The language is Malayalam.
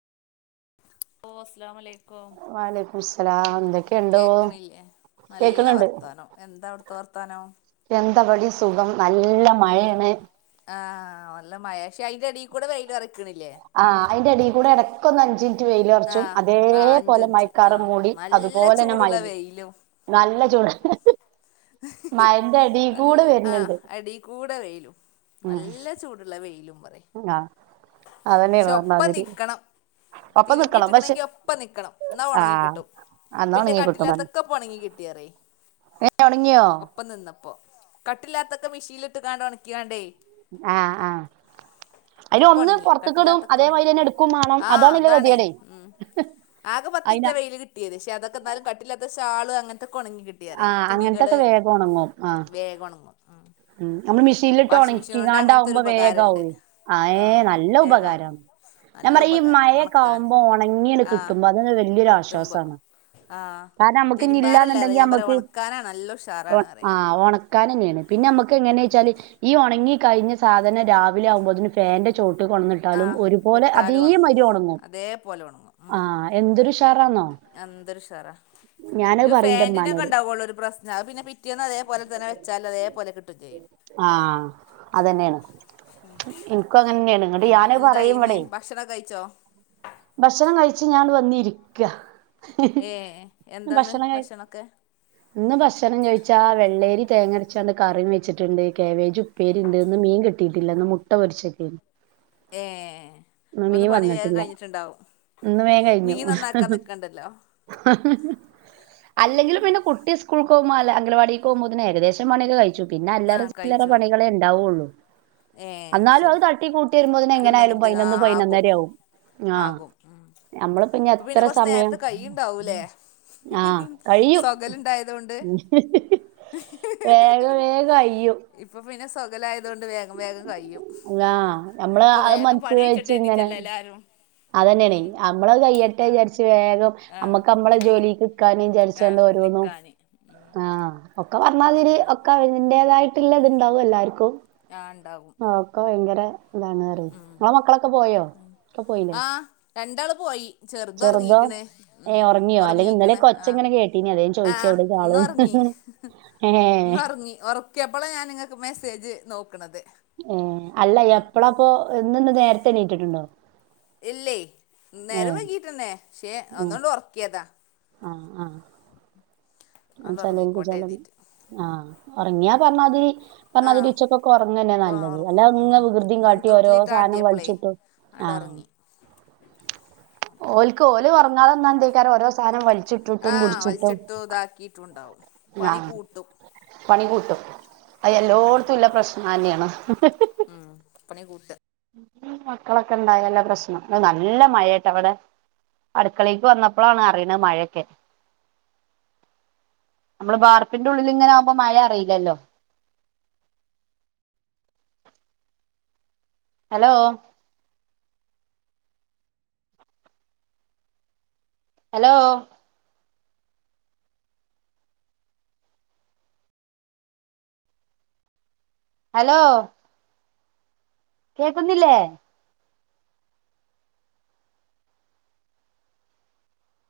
ഓ അസ്‌ലാമലയ് ക്കു വാലൈക്കും സ്ലാം എന്തൊക്കെയുണ്ടോ കേക്ണില്ലേ നല്ല കേൾക്കണണ്ട് വർത്തനം എന്താ അവിടെത്തെ വർത്താനോ എന്തവടിം സുഖം നല്ല മഴയാണ് ആഹ് നല്ല മയാ ശേ അയിന്റെ ടീകൂടെ വെയിലു അറക്കണില്ലേ ആഹ് അയ്ന്റെറെ ടീകൂടെ ഇടക്കൊ ഒന്നഞ്ചിൻ റ്റ് വെയിലറച്ചും ആഹ് അതേ ആഹ് അഞ്ച് പോലെ മിനിറ്റ് മയക്കാറും ആഹ് മൂടി നല്ല അതുപോലെ തന്നെ മൈ ചൂടുള്ള വെയിലും നല്ല ചൂട മയന്റെ അടി നല്ല കൂടെ ആഹ് വരുന്നുണ്ട് എടീ കൂടെ വെയിലും ഉം നല്ല ചൂടുള്ള വെയിലും പറി ആ അതന്നെയാണ് ക്ഷെ ഒപ്പം പറഞ്ഞമാതിരി നിക്കണം ഒപ്പം നിക്കണം പക്ഷെ തിരുമ്പിട്ടിക്കണങ്കി ഒപ്പ നിക്കണം എന്നാ ആ ഉണങ്ങി കിട്ടും അന്നാ പിന്റെ ഉണങ്ങി കട്ടില്ലാത്തൊക്കെ പ്പണങ്ങി കിട്ടീ അറ്യേ ഏഹ് ഒണങ്ങിയോ ഒപ്പം നിന്നപ്പോ കട്ടില്ലാത്തൊക്കെ മെഷീനിലിട്ട്കാണ്ട് ഒൺക്യാണ്ടേ ആഹ് ആഹ് അയ്ന് ഇപ്പൊക്കെ ഒന്ന് ഒണങ്ങി പുറത്കിടും കട്ടില്ലാത്തൊക്കെ ഒണങ്ങി അതേമാതിരിന്നെ എടുക്കും മാണം ആഹ് അതാണല്ലോ അതാണേ കേതിയെടെ ഉം ആകെ പത്തിന്റെ വെയില് കിട്ടിയത് ക്ഷെ അതൊക്കെ ന്നാലും കട്ടില്ലാത്തഷാള് അങ്ങൻത്തെക്ക ഒൺങ്ങികി ട്ടി ആ അറ്യെ തുണികള് അങ്ങനത്തൊക്കെ വേഗം ഉണങ്ങും ആ വേഗം ഒണങ്ങു ഉം ഒന്ന് മിഷ് ശീല്ലിട്ട് ഒരു ഉണക്കികാണ്ടാവുമ്പോ ഉപകാരണ്ട് വേഗാവേ ആഹ് ഏഹ് നല്ല ഉപകാരാണ് ഞാൻ നല്ല പറയാ ഈ ഉപകാരം ഒണക്കാന് മഴൊക്കാവുമ്പോ ഉണങ്ങിയട് ആഹ് കിട്ടുമ്പോ അതന്നെ വല്ല്യോരു കിട്ടുമ്പോ ആശ്വാസാണ് ആഹ് കാരണം നമ്മുക്ക് ഇനി തിരുമ്പാനല്ല പറയാ ഇല്ലാന്നുണ്ടെങ്കി ഞാൻ പറയാ നമ്മുക്ക് ഒണക്കാനാണ് നല്ല ഉഷാറാണ് പറയാ ആഹ് ഓണ കാനെന്നെണ് പിന്നെ നമുക്ക് ങ്ങനെച്ചാല് ഈ ഉണങ്ങി കഴിഞ്ഞ സാധന രാവിലെ ആകുമ്പോതിന് ഫേന്റെ ചോട്ട് കൊട്ന്നിട്ടാലും ആഹ് ഒരുപോലെ അതേ ഇട്ടാലും ഒണങ്ങും മാരി ഉണങ്ങും അതേപോലെ ആഹ് എന്തൊരു ഷാറാണോ എന്തരുഷാറാ രു പറയും ന്റെ ഫാൻറിനൊക്കെ ഉമ്മാനോട് ണ്ടാവുള്ളൂ ഒരു പ്രശ്നം അത് പിന്നെ പിറ്റേന്ന് അതേപോലെ തന്നെ ച്ചാലതേപോലെ കിട്ടും ചെയ്യും. ആ അതന്നെയാണ് എനിക്കും അങ്ങനെന്നെയാണ് ഇങ്ങട്ട് പിന്നെ ഞാനത് പറയും എന്തായിന്നെ ഇവിടെയ് ഭക്ഷണൊക്കഴിച്ചോ? ഭക്ഷണം കഴിച്ച് ഞാൻട് വന്നിരിക്ക. ഏഹ് ഏഹ് എന്താന്ന് ഭക്ഷണം കഴി ഭക്ഷണൊക്കെ? ഇന്ന് ഭക്ഷണം ചോയിച്ചാ വെള്ളേരി തേങ്ങരച്ചാണ്ട് കറിം വെച്ചിട്ട്ണ്ട് കേബേജു പ്പേരിണ്ട് ഇന്ന് മീൻ കിട്ടിയിട്ടില്ല ന്ന് മുട്ട പൊരിച്ചക്കെയ്ന്. ഏഹ് അപ്പൊന്ന് പണി വേഗം കഴിഞ്ഞിട്ടുണ്ടാവും. ഇന്ന് വേം കഴിഞ്ഞു മീന്നന്നാക്കാ നിക്കണ്ടല്ലോ. അല്ലെങ്കിലും പിന്നെ കുട്ടി സ്കൂൾക്ക് പോകുമ്പ ല്ല അംഗലവാടിക്കോകുമ്പത്തിന് ഏകദേശ ന് പണിക്കെ കഴിച്ചു. പിന്നെ ആ അല്ലറ ചില്ലറ കഴിച്ചു പണികളെ ണ്ടാവൊള്ളു. ഏ അന്നാലും അത് ശരി തട്ടി കൂട്ടി കിള്ളും വരുമ്പോത്തിനെങ്ങനായാലും കൃതി ആ പയിനൊന്ന് ആകും പയിനൊന്നരാവും. ആ ആകും ഉം. നമ്മളിപ്പഞ്ഞ് ഇപ്പൊ പിന്നെ എത്ര കുറച്ച് സമയം നേരത്തെ കൈയുണ്ടാവൂലേ ആ കഴിയും. സൊകലുണ്ടായതുകൊണ്ട് വേഗ വേഗയ്യും. ഇപ്പൊ പിന്നെ സ്വഖലയതോണ്ട് വേഗം വേഗം കഴിയും. ല്ലാ നമ്മള് ഇപ്പൊ അഅ് വേഗം മനസ്സിൽ പണിയച്ചിട്ട് വെച്ച്ങ്ങനെ എഴുതിട്ടല്ല എല്ലാരും അതന്നേണ് അമ്മളത് ആഹ് കയ്യട്ടെചാരിച്ച് വേഗം ആഹ് അമ്മക്ക് അമ്മള നിക്കും ജോലി ക്കാനിം ആഹ് ജാര്ച്ചാണ്ട് ഓരോന്നും നിക്കാന് ഉം ആ ഒക്കെ പറഞ്ഞാതിരി അതന്നെ ഒക്കെ അതിന്റേതായിട്ടുള്ള ഇത്ണ്ടാവും എല്ലാര്ക്കും. ആണ്ടാവും. ഒക്കെ ഭയങ്കര ഇതാണറി ഇങ്ങളെ മക്കളൊക്കെ പോയോ? ഒക്കെ പോയില്ലേ? ആ രണ്ടാള് പോയി ചെറുത് ചെറുതോ? ഒറങ്ങീക്ണ് ഏഹ് ഉം ഒറങ്ങിയോ? അല്ലെങ്കി ഒറങ്ങീക്ണ് ഇന്നലെയൊക്കെ ഒച്ച ആ ഇങ്ങനെ കേട്ടീനി അതാ ഞാൻ ആ ചോയിച്ചേ എവിടേക്കാ ആള്ന്ന്. ന്നൊർങ്ങി ഏഹ് ന്നൊർങ്ങി ഒർ ക്കിപ്പളാ ഞാൻ നിങ്ങക്ക് മെസ്സേജ് നോക്ക്ണത് ഏ അല്ല എപ്പളാപ്പൊ ഇന്ന്ണ്ട് നേരത്തെണീറ്റിട്ടുണ്ടോ? ഇല്ലേയ് നേരം വൈകീട്ടന്നെ ക്ഷെ ഉം ഒന്നട് ഒറ്ക്കിയ്യതാ. ആഹ് ആഹ് ആണ്ട് ചലഞ്ച് ഒറങ്ങിക്കോട്ടെ ചലം കരുതീട്ട് ആ ഒർങ്ങിയാ പറഞ്ഞാതിരി ആഹ് പറഞ്ഞാതിരി ഉച്ചക്കൊക്കെ ഒർങ്ങന്നെ നല്ലത്. ഒറങ്ങും ഉം അല്ലാതെങ്ങ വികൃതിം കാട്ടി ഓരോ സാനം വൽച്ചിട്ടും ആണ്ടോർങ്ങി. ഓല്ക്ക് ഓല് ഒറങ്ങാത് ന്നാ എന്തയ്ക്കാരം ഓരോ സാനം വലിച്ചി ആ വലിച്ചിട്ടു താക്കിട്ടുണ്ടാവും. ആ പണി കൂട്ടും അയ് ഉം പണി എല്ലോട്ത്തുല്ല കൂട്ടും പ്രശ്ണന്നേണ്. ഉം പണി കൂട്ട ഇ മക്കളൊക്കണ്ടായാല പ്രശ്നം. അയ് നല്ല മഴായാട്ട വിടെ. അടുക്കളീക്ക് വന്നപ്പളാണ് അറിണ് മഴയൊക്കെ. നമ്മള് ബാർപ്പിൻ്റുള്ളില്ങ്ങനെ ആവുമ്പോ മഴ അറിയില്ലല്ലോ. ഹലോ ഹലോ ഹലോ കേക്കുന്നില്ലേ?